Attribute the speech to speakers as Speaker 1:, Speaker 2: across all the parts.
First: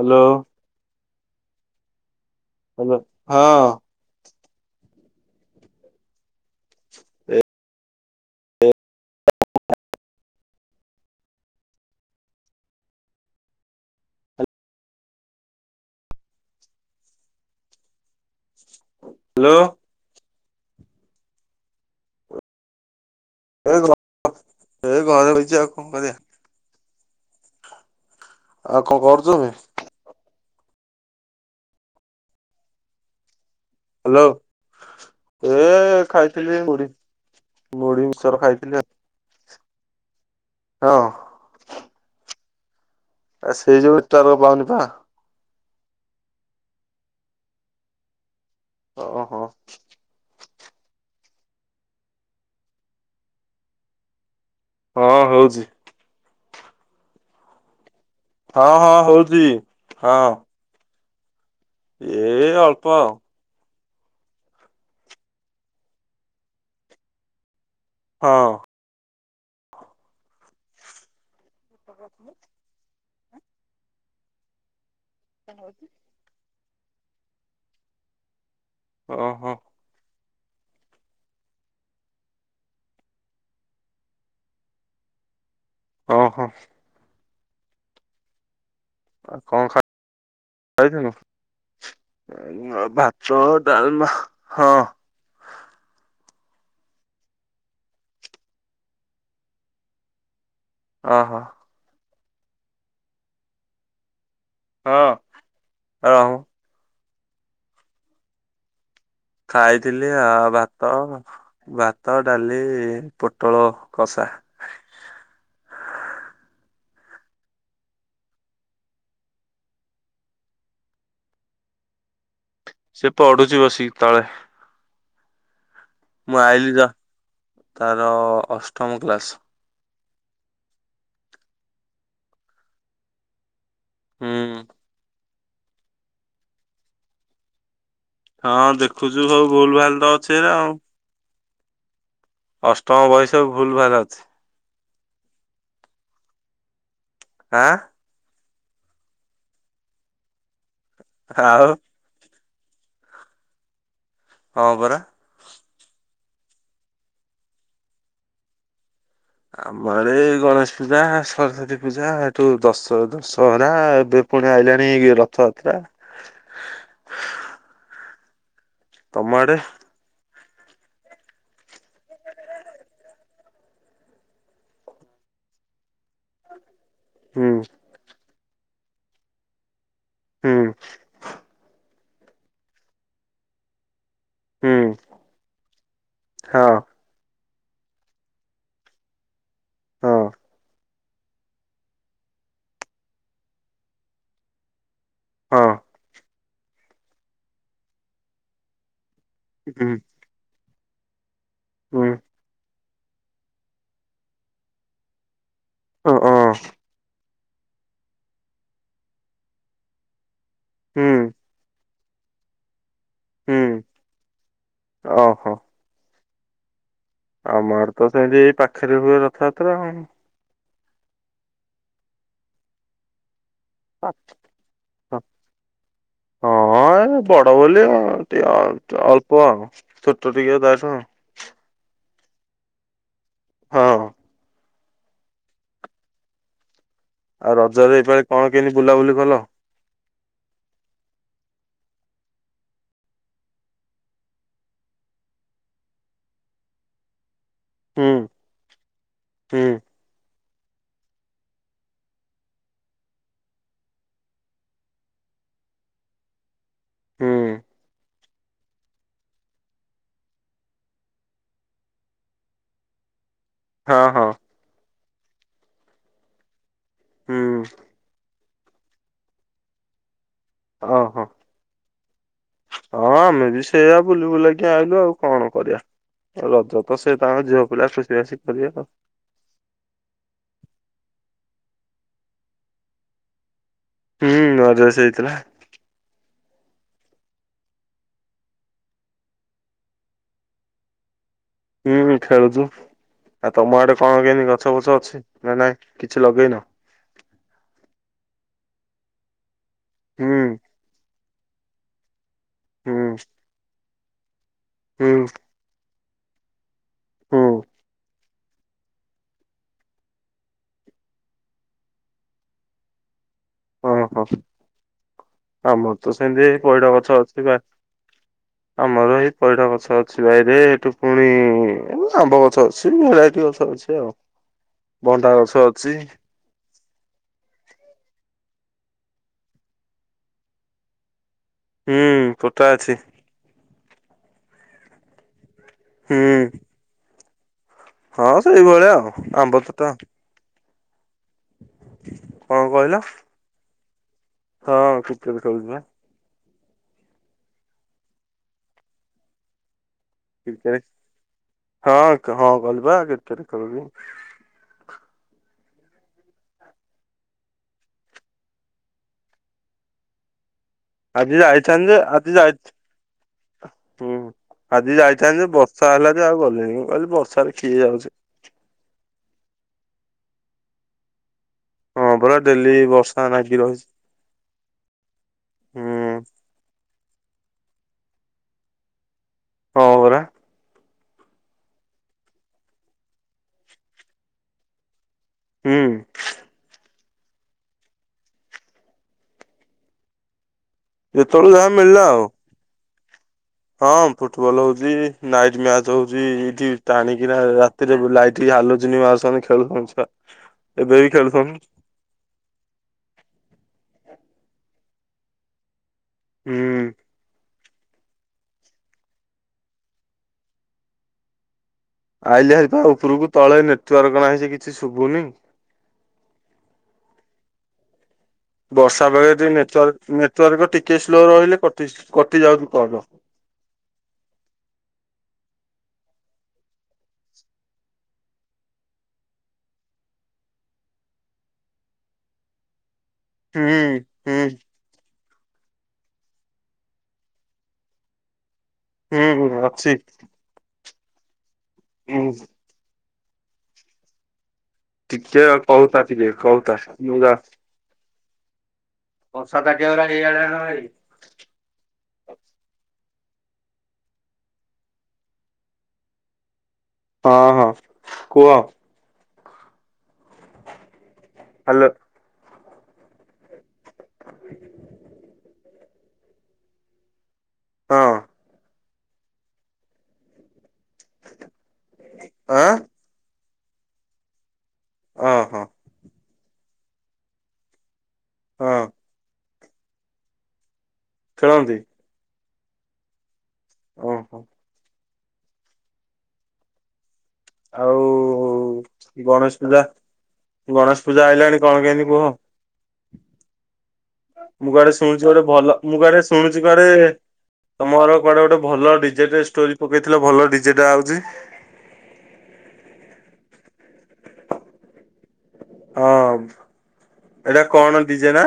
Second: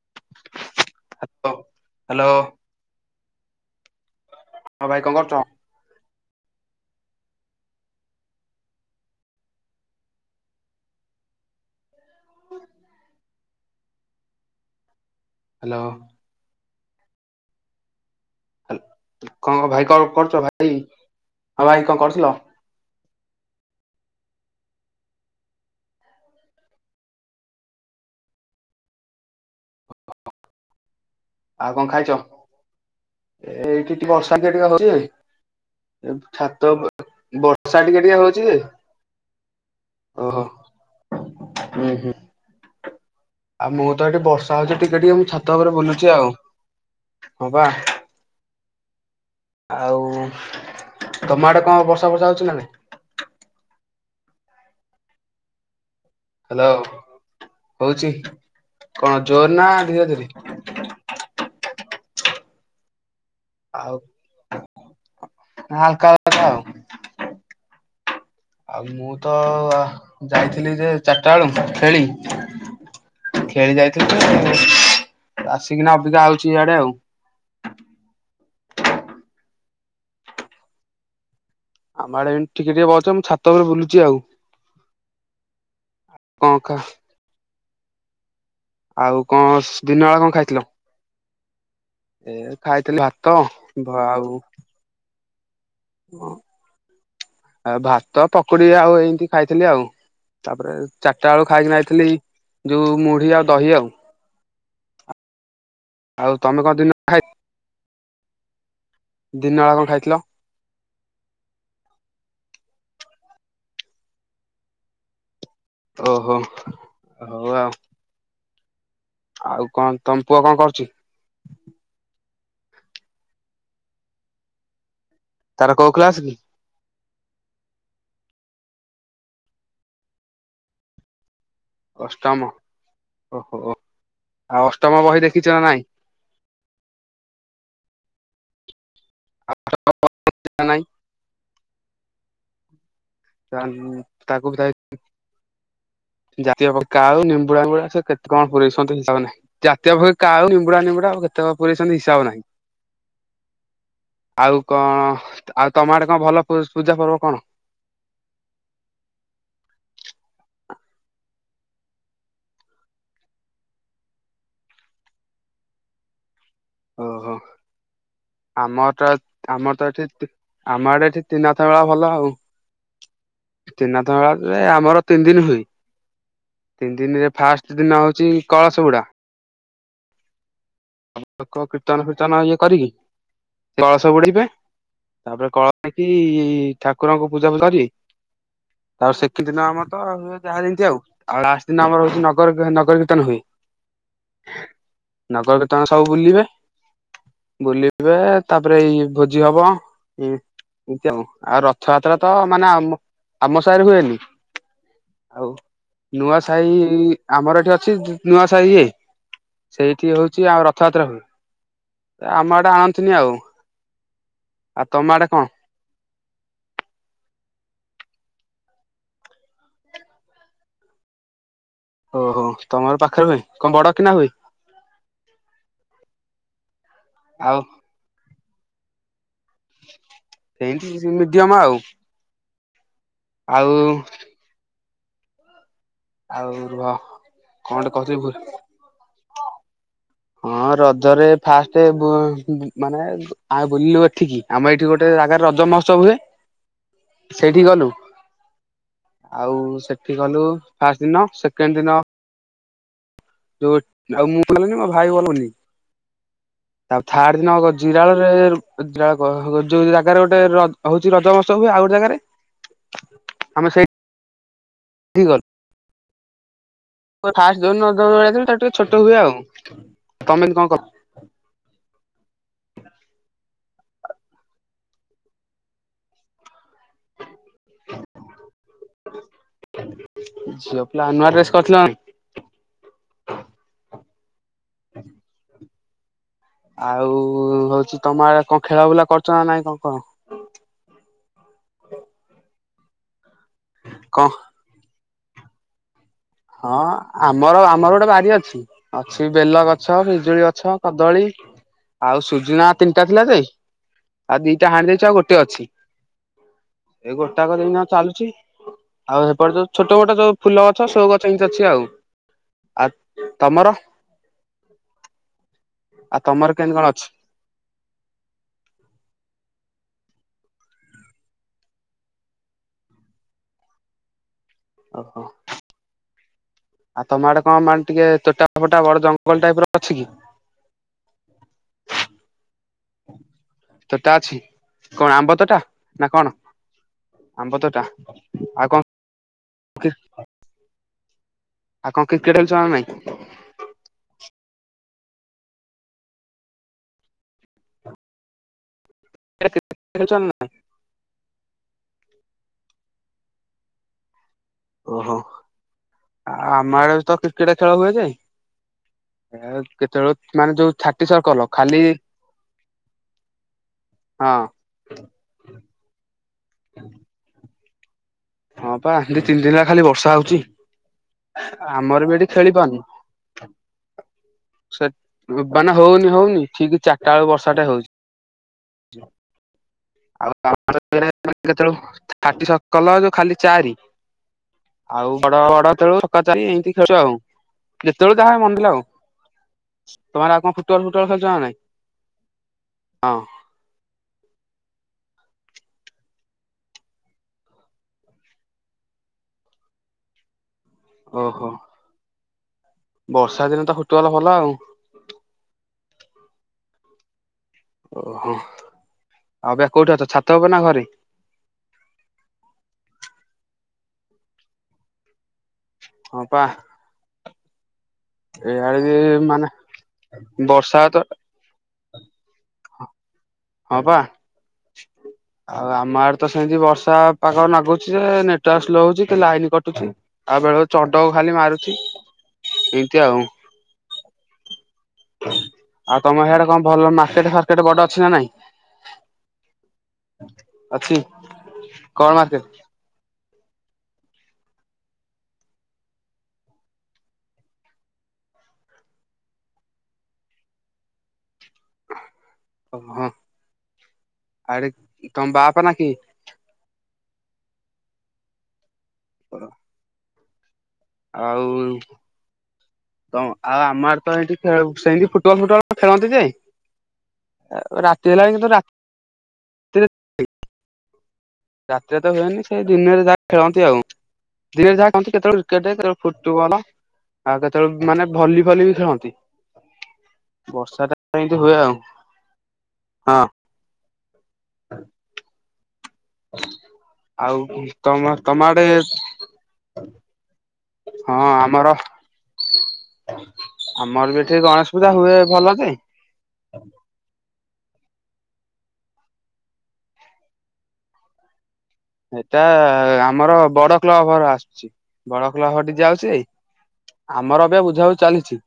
Speaker 1: Hello.
Speaker 2: ଅ hello.
Speaker 1: Hello ହଁ।
Speaker 2: ହଁ ଭାଇ କଣ କରୁଛ?
Speaker 1: ଏ
Speaker 2: ହାଲୋ। ହାଲ
Speaker 1: ହ୍ୟାଲୋ।
Speaker 2: କଣ ଭାଇ କଣ କରୁଛ ଭାଇ ହଁ ଭାଇ କଣ କରୁଥିଲ?
Speaker 1: ଏଇ ଘ ଏଇ ଘରେ ବଇଚି ଆଉ କଣ କରିବା। ଆଉ କଁ କରୁଚ [unintelligible]
Speaker 2: ଆଉ କଁ ଖାଇଚ? ଏ ଏଇଠି ଟିକେ
Speaker 1: ହ୍ୟାଲୋ
Speaker 2: ବର୍ଷା ଟିକେ ଟିକେ ହଉଚି
Speaker 1: ଏ
Speaker 2: ଏବ୍
Speaker 1: ଖାଇଥିଲି
Speaker 2: ଛାତ ବ
Speaker 1: ମୁଢି
Speaker 2: ବର୍ଷା ବର୍ଷା ଟିକେ
Speaker 1: ମୁଢି
Speaker 2: ଟିକେ
Speaker 1: ମିକ୍ସଚର
Speaker 2: ହଉଚି।
Speaker 1: ଖାଇଥିଲି
Speaker 2: ଓହୋ।
Speaker 1: ହଁ।
Speaker 2: ହୁଁ-ହୁଁ
Speaker 1: ଆ
Speaker 2: ଆଉ
Speaker 1: ସେଇ
Speaker 2: ମୁଁ
Speaker 1: ଯୋଉ
Speaker 2: ତ ଏଠି
Speaker 1: ନେଟୱାର୍କ
Speaker 2: ବର୍ଷା
Speaker 1: ପାଉନି
Speaker 2: ହଉଛି
Speaker 1: ପା
Speaker 2: ଟିକେ ଟିକେ ମୁଁ ଛା ତ ଉପରେ ବୁଲୁଚି ହଁ ବା।
Speaker 1: ଓହୋ।
Speaker 2: ଆଉ ତମ ଆଡେ କଁ ବର୍ଷା ଫର୍ଷା ହଉଚି ନାଇ?
Speaker 1: ହଁ ହଉଚି।
Speaker 2: ହାଲୋ ହଉଚି,
Speaker 1: ହଁ ହଁ
Speaker 2: କଁ
Speaker 1: ହଉଛି।
Speaker 2: ଜୋରେ ନା ଧୀରେ ଧୀରେ?
Speaker 1: ହଁ ଏ ଅଳ୍ପ ଆଉ।
Speaker 2: ଆଉ ହାଲ୍କା ହାଲ୍କା ଆଉ।
Speaker 1: ହଁ।
Speaker 2: ଆଉ ମୁଁ ତ ଯାଇଥିଲି ଯେ ଚାରିଟା ଆଳୁ ଖେଳି ଖେଳି ଯାଇଥିଲି ତ ଆସିକିନା ଅବିକା ଆଉଚି ଇଆଡେ ଆଉ।
Speaker 1: ଅ ହ।
Speaker 2: ଆମ ଆଡେ ଏମ୍ ଟିକେ ଟିକେ ବର୍ଷା ମୁଁ ଛାତ ଉପରେ ବୁଲୁଚି ଆଉ।
Speaker 1: ଓହୋ।
Speaker 2: ଅଁ କା। ଆଉ କଁ ଦିନ ଆ କଁ ଖାଇଥିଲ?
Speaker 1: ଖାଇଥିନୁ।
Speaker 2: ଏ ଖାଇଥିଲୁ ଭାତ ଭ
Speaker 1: ଡାଲମା
Speaker 2: ଆଉ
Speaker 1: ହଁ
Speaker 2: ଅଁ ଆ ଭାତ, ପକୁଡି ଆଉ ଏନ୍ତି ଖାଇଥିଲି ଆଉ ତାପରେ ଚାରିଟା
Speaker 1: ଓହୋ
Speaker 2: ଆଳୁ ଖାଇକିନା ଆଇଥିଲି ଯୋଉ ମୁଢି ଆଉ ଦହି ଆଉ।
Speaker 1: ହଁ
Speaker 2: ଆଉ
Speaker 1: ଆଉଁ।
Speaker 2: ତମେ କଁ ଦିନ ଖାଇ ଦିନ ବେଳା କଣ
Speaker 1: ଖାଇଥିଲି
Speaker 2: ଖାଇଥିଲ?
Speaker 1: ଆ ଭା ତ ଭାତ, ଡାଲି, ପୋଟଳ କଷା।
Speaker 2: ଓହୋ, ହଉ ଆଉ। ଆଉ କଁ ତମ ପୁଅ କଁ କରୁଚି?
Speaker 1: ସେ ପଢୁଚି ବସିକି ତଳେ।
Speaker 2: ତାର କୋଉ କ୍ଲାସ୍?
Speaker 1: ମୁଁ ଆଇଲିି ଯା ତାର ଅଷ୍ଟମ କ୍ଲାସ୍।
Speaker 2: ଅଷ୍ଟମ ଓହୋ,
Speaker 1: ହୁଁ
Speaker 2: ଆଉ ଅଷ୍ଟମ ବହି ଦେଖିଚ ନା ନାଇଁ?
Speaker 1: ହଁ ଦେଖୁଚୁ ସବୁ ଭୁଲ୍ ଭାଲ୍ ତ ଅଛି ସେଟା
Speaker 2: ନା
Speaker 1: ଆଉ।
Speaker 2: ନାଇଁ
Speaker 1: ଅଷ୍ଟମ ବହି ସବୁ
Speaker 2: [unintelligible]
Speaker 1: ଭୁଲ ଭାଲ
Speaker 2: ଜାତୀୟ
Speaker 1: ଅଛି।
Speaker 2: ପକ୍ଷୀ କାଉ, ନିମ୍ବୁଡା
Speaker 1: ଆଁ
Speaker 2: ନିମ୍ବୁଡା ସେ କେ କଁ ପୁରେଇଚନ୍ତି ହିସାବ ନାଇ, ଜାତୀୟ [unintelligible] କାଉ, ନିମ୍ବୁଡା ନିମ୍ବୁଡା ଆଉ କେତେ ପୁରେଇଛନ୍ତି ହିସାବ ନାଇ। ଆଉ
Speaker 1: ହଁ
Speaker 2: କଁ
Speaker 1: ପରା।
Speaker 2: ଆଉ ତମ ଆଡେ଼ କଁ ଭଲ ପୂସ୍ ପୂଜା ପର୍ବ କଣ?
Speaker 1: ଆମ ଆଡେ ଗଣେଶ ପୂଜା, ସରସ୍ଵତୀ ପୂଜା, ଏଠୁ ଦଶ ଦଶହରା ଏବେ ପୁଣି ଆଇଲାଣି ରଥଯାତ୍ରା।
Speaker 2: ଓହୋ। ଆମର ତ
Speaker 1: ତମ ଆଡେ
Speaker 2: ଆମର ତ ଏଠି ଆମ ଆଡେ ଏଠି ତ୍ରିନାଥ ମେଳା ଭଲ ଆଉ। ତ୍ରିନାଥ ମେଳା ଯେ ଆମର ତିନି ଦିନ ହୁଏ। ତିନି ଦିନିରେ
Speaker 1: ହୁଁ
Speaker 2: ଫାଷ୍ଟ ଦିନ ହଉଚି କଳସ ବୁଡା।
Speaker 1: ହୁଁ।
Speaker 2: ଲୋକ କୀର୍ତ୍ତନ ଫୀର୍ତ୍ତନ ଇଏ କରିକି ଗଣେସ ବୁଡେ଼ଇବା।
Speaker 1: ହୁଁ
Speaker 2: ତାପରେ କଳ ନେଇକି
Speaker 1: ହଁ
Speaker 2: ଠାକୁରଙ୍କୁ ପୂଜା କରି ଆଉ ସେଖି ଦିନ ଆମର ତ
Speaker 1: ହଁ
Speaker 2: ହୁଏ ଯାହା ଯେମିତି ଆଉ। ଆଉ ଲାଷ୍ଟ ଦିନ ଆମର ହେଉଛି ନଗର କୀର୍ତ୍ତନ ହୁଏ ନଗର
Speaker 1: ହଁ
Speaker 2: କୀର୍ତ୍ତନ ସବୁ ବୁଲିବେ ବୁଲିବେ ତାପରେ ଏଇ ଭୋଜି ହବ। ହୁଁ [unintelligible] ଆଉ
Speaker 1: ହୁଁ
Speaker 2: ରଥଯାତ୍ରା ତ ମାନେ ଆମକ୍ ଆମ ସାହିରେ ହୁଏନି ଆଉ
Speaker 1: ଓ ଓ
Speaker 2: ନୂଆ ସାହି ଆମର ଏଠି ଅଛି ନୂଆ ସାହି ଇଏ ସେଇଠି ହେଉଛି ଆଉ ରଥଯାତ୍ରା
Speaker 1: ହୁଁ।
Speaker 2: ହୁଏ। ଆମ ଆଡେ଼ ଆନ୍ତିନି ଆଉ
Speaker 1: ହୁଁ
Speaker 2: ତମ ଆଡେ଼ କଣ?
Speaker 1: ଆମ ଆଡେତ ଜାହାବି ପାଖରେ ହୁଏ ରଥଯାତ୍ରା ଆଉ
Speaker 2: ଓହୋ ତମର ପାଖରେବି।
Speaker 1: କଟ୍ ହଁ ହଁ ଏଇ ବଡ଼
Speaker 2: ଆଉ
Speaker 1: ବୋଲି ଟିଅ--ଅଳ୍ପ ଆଉ ଛୋଟ ଟିକେ ତାଆଠୁ
Speaker 2: ମିଡି଼ୟମ ଆଉ।
Speaker 1: ହଁ
Speaker 2: ଆଉ ଆଉ ରୁହ
Speaker 1: ଆଉ
Speaker 2: କଣ ଗୋଟେ
Speaker 1: ରଜରେ
Speaker 2: କହୁଥିଲି
Speaker 1: ଏପାଖେ
Speaker 2: ଭୁଲ
Speaker 1: କଣ କେମି ବୁଲାବୁଲି କଲ
Speaker 2: ହଁ ରଜରେ ଫାଷ୍ଟେ ବୁ ମାନେ ଆଁ ବୁଲିଲୁ ଏଠିକି ଆମ ଏଇଠି ଗୋଟେଏ ଜାଗାରେ ରଜ ମହୋତ୍ସବ ହୁଏ। ସେଠି ଗଲୁ
Speaker 1: ହୁଁ
Speaker 2: ଆଉ
Speaker 1: ହୁଁ
Speaker 2: ସେଠ୍ ସେଠି ଗଲୁ ଫାଷ୍ଟ ଦିନ, ସେକେଣ୍ଡ ଦିନ। ଓଟ ଆଉ ମୁଁ ଗଲନି ମୋ ଭାଇ ଗଲୁନି ତା ଥାର୍ଡ଼
Speaker 1: ହୁଁ।
Speaker 2: ଦିନ ଗ ଜିରା ଗଲେ [unintelligible] ଜାଗାରେ ଗୋଟେଏ ହଉଛି ରଜ ମହୋତ୍ସବ୍ ହୁଏ, ଆଉ ଗୋଟେଏ ଜାଗାରେ, ଆମେ ସେଇ
Speaker 1: ହଁ ହଁ।
Speaker 2: କିଗଲ୍ ଫାଷ୍ଟ୍
Speaker 1: ହୁଁ
Speaker 2: ଯେଉଁ ରଜ [unintelligible] ଟିକେ ଛୋଟ ହୁଏ ଆଉ ତମେ କଣ କର୍
Speaker 1: ହଁ ହଁ। ହଁ ଆମେ ବି ସେଇଆ ବୁଲି ବୁଲାକି ଆଇଲୁ ଆଉ କଣ କରିବା। ରଜତ ସେଏ ତାଙ୍କ ଝିଅ ପିଲା ଖୁସିବାସି କରିବେ ଆଉ
Speaker 2: ଝିଅ ପିଲା ନୁଆ ଡ୍ରେସ୍ କରିଥିଲନା ନାଇଁ
Speaker 1: ହୁଁ ରଜରେ ସେଇଥିଲା।
Speaker 2: ଆଉ ହଉଛି ତମ ଆଡେ଼ କଣ ଖେଳା ବୁଲା କରୁଚ ନା ନାଇଁ କଣ କହ?
Speaker 1: ହୁଁ ହୁଁ ଖେଳୁଛୁ ଆଉ ତମ ଆଡେ଼ କଣ କେମତି ଗଛ ଫଛ ଅଛି ନାଁ ନାଇଁ କିଛି ଲଗେଇନ।
Speaker 2: ହଁ ଆମର ଆମର ଗୋଟେଏ ବାରି ଅଛି ଅଛି ବେଲଗଛ୍ ଗଛ,
Speaker 1: ହୁଁ
Speaker 2: ପିଜୁଳିଗଛ, କଦଳୀ, ଆଉ ସୁଜୁନା,
Speaker 1: ହୁଁ।
Speaker 2: ତିନିଟା ଥିଲା ଯେ। ଆଉ ଦିଇଟା ହାଣି ଦେଇଚ ଆଉ
Speaker 1: ହୁଁ
Speaker 2: ଗୋଟେ ଅଛି। ଏଇ
Speaker 1: ହୁଁ
Speaker 2: ଗୋଟାକ ଦିନ ଚାଲୁଛି ଆଉ ସେପଟ ଛୋଟ ମୋଟ ଯୋଉ ଫୁଲ ଗଛ ସବୁ ଗଛ୍। ‌ ସେମତି ଅଛି ଆଉ ଆତ୍
Speaker 1: ଓହୋ ଆମର ତ
Speaker 2: ଆଉ ତମର
Speaker 1: ସେମିତି
Speaker 2: କେମିତି କଣ
Speaker 1: ପଇଡ଼ଗଛ ଅଛି ବାସ୍। ଆମର ଏଇ ପଇଡ଼ଗଛ ଅଛି ବାଇରେ ଏଇଠୁ ପୁଣି ଆମ୍ବଗଛ ଅଛ୍। ସୋମ୍ତି ଭେରାଇଟି ଅଛି ଆଉ
Speaker 2: [inaudible] ଓହୋ
Speaker 1: ଭଣ୍ଡା ଗଛ ଅଛି।
Speaker 2: ଆଉ ତମ ଆଡେ଼ କଣ ମାନେ ଟିକେ ତୋଟାଫୋଟା ବଡ଼ ଜଙ୍ଗଲ ଟାଇପର ଅଛି କି?
Speaker 1: ହୁଁ ପୋଟା ଅଛି।
Speaker 2: ତୋଟା ଅଛି କଣ ଆମ୍ବତୋଟା ନା କଣ
Speaker 1: ହୁଁ
Speaker 2: ଆମ୍ବତୋଟା?
Speaker 1: ହଁ ସେଇଭଳିଆ ଆଉ ଆମ୍ବତୋଟା।
Speaker 2: ଆଉ କଣ କ୍ରିକେଟ
Speaker 1: କଣ
Speaker 2: ଦେଖୁଚନା
Speaker 1: କହିଲ?
Speaker 2: ନାହିଁ?
Speaker 1: ହଁ ଖଚ [unintelligible] କହୁଛି ନା।
Speaker 2: ଏରା [unintelligible] କଚନ୍
Speaker 1: ହଁ ହଁ ଗଲିବା କେତ କରିବି
Speaker 2: ଓହୋ ଆ ଆମ ଆଡେ ତ କ୍ରିକେଟ ଖେଳ ହୁଏ ଯୋଇ ହା କେତେବେଳେ ମାନେ ଯୋଉ ଛାଃ
Speaker 1: ଆଜି ଯାଇଛ ଆ ଯେ ଆଜିି ଯାଇ ହୁଁ।
Speaker 2: ହଁ
Speaker 1: ଆଜି ଯାଇଥାନ୍ତନ୍ତି ଯେ ବର୍ଷା ହେଲା ଯେ ଆଉ ଗଲେଣିି ମୁଁ କହିଲି ବର୍ଷାରେ ଖିଏ ଯାଉଛି।
Speaker 2: ହଁ ପା ଦି ତିନି ଦିନ ହେଲା ଖାଲି ବର୍ଷା ହଉଛି। ଆମର ବି
Speaker 1: ହଁ
Speaker 2: ଏଠି
Speaker 1: ପରା
Speaker 2: ଖେଳି
Speaker 1: ଡେଲି
Speaker 2: ପାରୁନି
Speaker 1: ବର୍ଷା ନାଗି ରହିଚି
Speaker 2: ସେ ବାନେ
Speaker 1: ହୁଁ।
Speaker 2: ହଉନି ହଉନି ଠିକ ଚାରିଟା ବେଳେ ବର୍ଷା ଟା ହଉଛି।
Speaker 1: ହଁ ପରା
Speaker 2: ଆଉ ଆମର [unintelligible] କେତେବେ ାଟି ସକାଲ ଯଉ ଖାଲି ଚାରି ଆଉ ବଡ ବଡ
Speaker 1: ହୁଁ
Speaker 2: ତେଳୁ ଛକା ଚାରି ଏମତି ଖେଳୁ ଆଉ। ଯେତେବେଳଳେ ଯାହା ମନଲା ଆଉ ତମର ଆଉ କଣ ଫୁଟବଲ ଫୁଟବଲ ଖେଳୁଛ ନା
Speaker 1: ଯେତେବେଳେ
Speaker 2: ନାଇଁ?
Speaker 1: ଯାହା ମିଳିଲା ଆଉ।
Speaker 2: ହଁ
Speaker 1: ହଁ ଫୁଟବଲ ହଉଛି ନାଇଟ ମ୍ୟାଚ ହଉଛି ଏଇଠି ଟାଣିକିନା ତିରେବି ଲାଇଟ୍ ହାଲୁିଜିନ ମାରୁଛନ୍ତି ଖେଳୁ ଛନ୍ତି
Speaker 2: [inaudible]
Speaker 1: ଏବେ ବି ଖେଳୁଥନ
Speaker 2: ଓହୋ ବର୍ଷା ଦିନ ତ ଫୁଟୁଗଲା ଭଲ ଆଉ।
Speaker 1: ହୁଁ।
Speaker 2: ଓହୋ ଆଉ ବା କୋଉଠି ଅଛ ଛାତ ହବ ନା ଘରେ?
Speaker 1: ଆଇଲି ହୋରି ପା ଉପରକୁ ତଳେ ନେଟର୍କ ନାହିଁ କିଛି ଶୁଭୁନି।
Speaker 2: ହଁ ପା। ଏଇଆଡେ ବି
Speaker 1: ବର୍ଷା ବେଳେ
Speaker 2: ମାନେ
Speaker 1: ଟି ନେଟୱାର୍କ ନେଟୱାର୍କ
Speaker 2: ବର୍ଷା ତ
Speaker 1: ଟିକେ ସ୍ଲୋ ରହିଲେ କଟି ଯାଉଛି କିବ
Speaker 2: ହଁ ବା ଆଉ ଆମ ଆଡ ତ ସେମତି ବର୍ଷା ପାଗ ନାଗୁଛି ଯେ ନେଟୱାର୍କ ସ୍ଲୋ ହଉଛି ଲାଇନ କଟୁଛି। ଆଉ ବେଳ ବେଳେ ଚଡ଼କ ଖାଲି ମାରୁଛି ଏମତି ଆଉ।
Speaker 1: ହୁଁ ହୁଁ।
Speaker 2: ଆଉ ତମ ଏଇଆଡେ କଣ ଭଲ ମାର୍କେଟ ଫାର୍କେଟ ବଡ ଅଛି ନା ନାଇଁ?
Speaker 1: ହୁଁ ହୁ ଅଛି।
Speaker 2: ଅଛି କଣ
Speaker 1: ହୁଁ
Speaker 2: ମାର୍କେଟ?
Speaker 1: ଟିକେ କହୁଥା ଟିକେ କହୁଥା ମୁଁ ଯା ବର୍ଷାଦାଗା ଏଇଆଡଣ ଭଇ
Speaker 2: ଓହୋ ଆରେ ତମ ବାପା ନା କି
Speaker 1: ହଁ ହଁ କୁହ।
Speaker 2: [inaudible] ଆଉ
Speaker 1: ହ୍ୟାଲୋ
Speaker 2: ତ ଆଉ ଆମ ଆଡେ ତ ଏଇଠି ସେମିତି ଫୁଟବଲ ଫୁଟବଲ୍ ଖେଳନ୍ତି ଯେ। ରାତି
Speaker 1: ହଁ
Speaker 2: ହେଲାଣି କିନ୍ତୁ ରା ରାତିରେ ତ ହୁଏନି ସେଇ
Speaker 1: ଆଁ
Speaker 2: ଦିନରେ ଯାହା ଖେଳନ୍ତି ଆଉ ଦିନରେ ଯାହାନ୍ତି କେତେବେଳେ
Speaker 1: ଓହୋ
Speaker 2: କ୍ରିକେଟ ଯ ଫୁଟବଲ ଆଉ କେତେବେଳେ ମାନେ ଭଲି ଭଲି ବି
Speaker 1: ହଁ
Speaker 2: ଖେଳନ୍ତି ବର୍ଷା ଟା ଏମିତି ହୁଏ
Speaker 1: ଖେଳନ୍ତି
Speaker 2: ଆଉ ହଁ
Speaker 1: ଓ ହୋ
Speaker 2: ଆଉ ତମ ତମ ଆଡେ
Speaker 1: ଗଣେଶ ପୂଜା ଗଣେଶ ପୂଜା ଆଇଲାଣି କଣ କେମିତି କୁହ
Speaker 2: ହ [inaudible] ଆମର ବି ଏଠି ଗଣେଶ
Speaker 1: ମୁଁ
Speaker 2: ପୂଜା
Speaker 1: କୁଆଡେ
Speaker 2: ହୁଏ
Speaker 1: ଶୁଣୁଛି ଗୋଟେ
Speaker 2: ଯେ
Speaker 1: ଭଲ ମୁଁ କୁଆଡେ ଶୁଣୁଛି କୁଆଡେ ତମର କୁଆଡେ ଗୋଟେ ଭଲ ଡିଜେଟ ଷ୍ଟୋରି ପକେଇଥିଲେ ଭଲ ଡିଜେଟା ଆଉଛି।
Speaker 2: ଏଟା ଆମର ବଡ କ୍ଲବ ଭର ଆସୁଛି ବଡ କ୍ଲଭ ଘରଠି। ଆଉଛି
Speaker 1: ହଁ।
Speaker 2: ଆମର ଏବେ
Speaker 1: ଏଇଟା
Speaker 2: ବୁଝା ବୁଝି
Speaker 1: କଣ ଡିଜେ
Speaker 2: ଚାଲିଛି।
Speaker 1: ନା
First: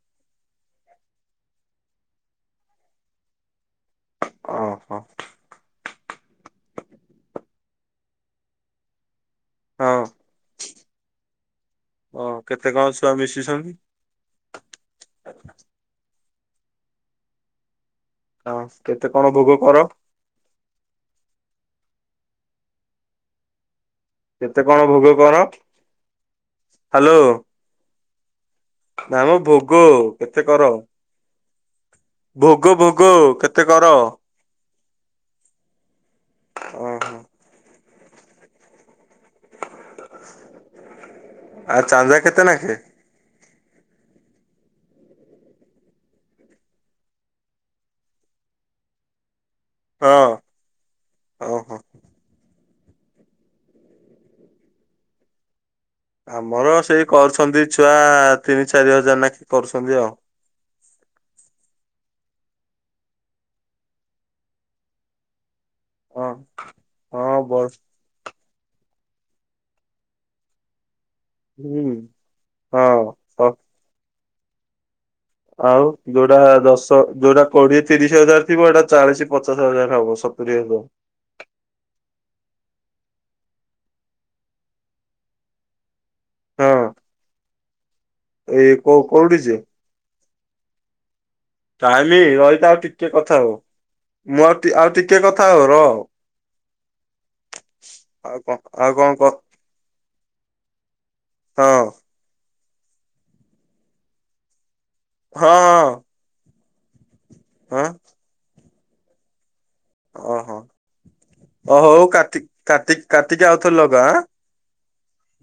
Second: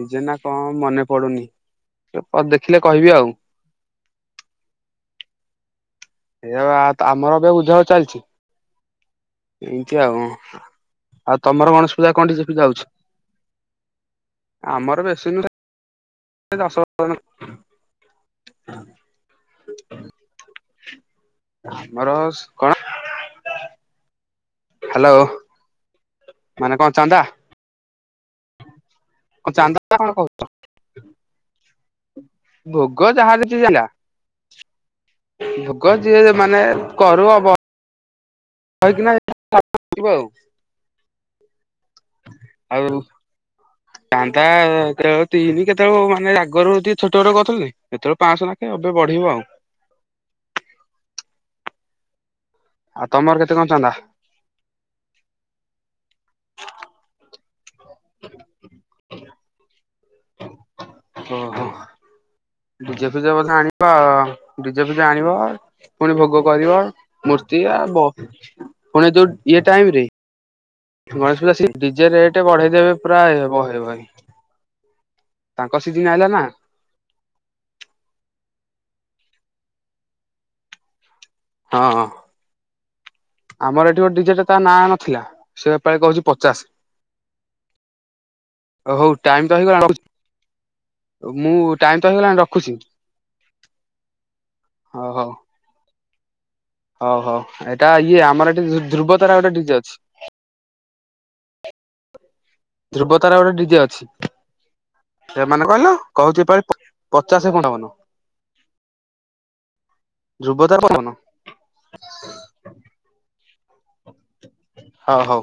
Speaker 2: ଡିଜେ ନା କଣ ମନେ ପଡୁନି ଦେଖିଲେ କହିବି ଆଉ।
Speaker 1: ଓହୋ।
Speaker 2: ଏବା ଆମର ଏବେ ବୁଝା ବୁଝି ଚାଲିଛି। ଏମତି
Speaker 1: ହଁ।
Speaker 2: ଆଉ ଆଉ ତମର ଗଣେସ୍ ପୂଜା
Speaker 1: ଓ
Speaker 2: କଣ ଡିଜେ ଫିଜେ
Speaker 1: କେତେ କଣ
Speaker 2: ଆଉଛି।
Speaker 1: ଛୁଆ ମିଶିଛନ୍ତି
Speaker 2: ଆମର ବେଶୀ ନୁହଁ। ଆସ [unintelligible]
Speaker 1: ହଁ କେତେ କଣ ଭୋଗ କର?
Speaker 2: ଆମର କଣ?
Speaker 1: କେତେ କଣ ଭୋଗ
Speaker 2: ହ୍ୟାଲୋ
Speaker 1: କର?
Speaker 2: ମାନେ କଣ
Speaker 1: ହ୍ୟାଲୋ
Speaker 2: ଚାନ୍ଦା?
Speaker 1: ନା ମୋ
Speaker 2: କଣ ଚାନ୍ଦା
Speaker 1: ଭୋଗ
Speaker 2: ନା କଣ କହୁଛୁ?
Speaker 1: କେତେ କର? ଭୋଗ ଭୋଗ
Speaker 2: ଯାହା ଯେତିକି
Speaker 1: କେତେ
Speaker 2: ହେଲା
Speaker 1: କର?
Speaker 2: ଭୋଗ ଯିଏ ମାନେ
Speaker 1: ଓହୋ
Speaker 2: କରୁ ହବ। କହିକିନା ଆଉ
Speaker 1: ଆଉ ଚାନ୍ଦା କେତେ ନାଖେ
Speaker 2: ଆଉ। ଚାନ୍ଦା କେତେବେଳେ ତିନି କେତେବେଳେ ମାନେ ଆଗରୁ ଟିକେ ଛୋଟ ଛୋଟ କରିଥିଲୁ ଯେ। ଏତେବେଳେ ପାଞ୍ଚଶହ ନାଖେ ଏବେ ବଢିବ ଆଉ।
Speaker 1: ହଁ ଓହୋ।
Speaker 2: ଆଉ ତମର କେତେ କଣ ଚାନ୍ଦା?
Speaker 1: ଆମର ସେଇ କରୁଛନ୍ତି ଛୁଆ ତିନି ଚାରି ହଜାର ନା କେ କରୁଛନ୍ତି ଆଉ।
Speaker 2: ଓହୋ ଡିଜେ ଫିଜେ ବୋଧେ ଆଣିବ ଡିଜେ ଫିଜେ ଆଣିବ। ପୁଣି
Speaker 1: ହଁ
Speaker 2: ଭୋଗ କରିବ
Speaker 1: ହଁ
Speaker 2: ମୂର୍ତ୍ତି
Speaker 1: ବସ୍
Speaker 2: ଆ ବହୁତ କିଛି ପୁଣି ଯୋଉ ଇଏ ଟାଇମ ରେ ଗଣେଶ ପୁଜା ସି
Speaker 1: ହୁଁ
Speaker 2: ଡିଜେ ରେଟ ବଢେଇ ଦେବେ
Speaker 1: ହଁ।
Speaker 2: ପ୍ରାୟ
Speaker 1: ହ
Speaker 2: ବହେ ବହେ। ତାଙ୍କ
Speaker 1: ଆଉ
Speaker 2: ସିଜିନ ଆଇଲା
Speaker 1: ଯୋଉଟା
Speaker 2: ନା
Speaker 1: ଦଶ ତ ଯୋଉଟା କୋଡିଏ ତିରିଶ ହଜାର ଥିବ ଏଇଟା ଚାଳିଶ ପଚାଶ ହଜାର ହବ ସତୁରି ହଜାର।
Speaker 2: ହଁ ଆମର ଏଠି ଗୋଟ ଡିଜେଟା ତା ନାଁ ନଥିଲା ସେପାଳି କହୁଛି ପଚାଶ।
Speaker 1: ଏ କୋ
Speaker 2: ହଉ
Speaker 1: କୋଉ
Speaker 2: ଟାଇମ ତ
Speaker 1: ଡିଜେ।
Speaker 2: ହେଇଗଲାଣି ରଖୁଛି ମୁଁ ଟାଇମ ତ
Speaker 1: ଟାଇମି
Speaker 2: ହେଇଗଲାଣି ରଖୁଛି।
Speaker 1: ରହିଥାଅ ଟିକେ କଥା ହବ। ମୁଁ ଆଉ ଆଉ ଟିକେ ଟିକେ କଥା ହଉ ରହ।
Speaker 2: ହଉ ହଉ ଏଇଟା ଇଏ
Speaker 1: ଆଉ
Speaker 2: ଆମର
Speaker 1: କଣ
Speaker 2: ଏଠି
Speaker 1: ଆଉ କଣ କ
Speaker 2: ଧ୍ରୁବତାରା ଗୋଟେ ଡିଜେ ଅଛି।
Speaker 1: ହଁ।
Speaker 2: ଧ୍ରୁବତାର ଗୋଟେ ଡିଜେ ଅଛି ସେମାନେ
Speaker 1: ହଁ
Speaker 2: କହିଲ କହୁଛି। ପଚାଶେ
Speaker 1: ହଁ ହଁ
Speaker 2: ଖଣ୍ଡବନ
Speaker 1: ଓହୋ
Speaker 2: ଧ୍ରୁବତାର ପବନ।
Speaker 1: ଓ ହୋଉ କାର୍ତିକ୍ କାର୍ତିକ୍ କାର୍ତିକ୍ ଆଉ ଥରେ ଲଗା ଏଁ,
Speaker 2: ହଁ ହଉ,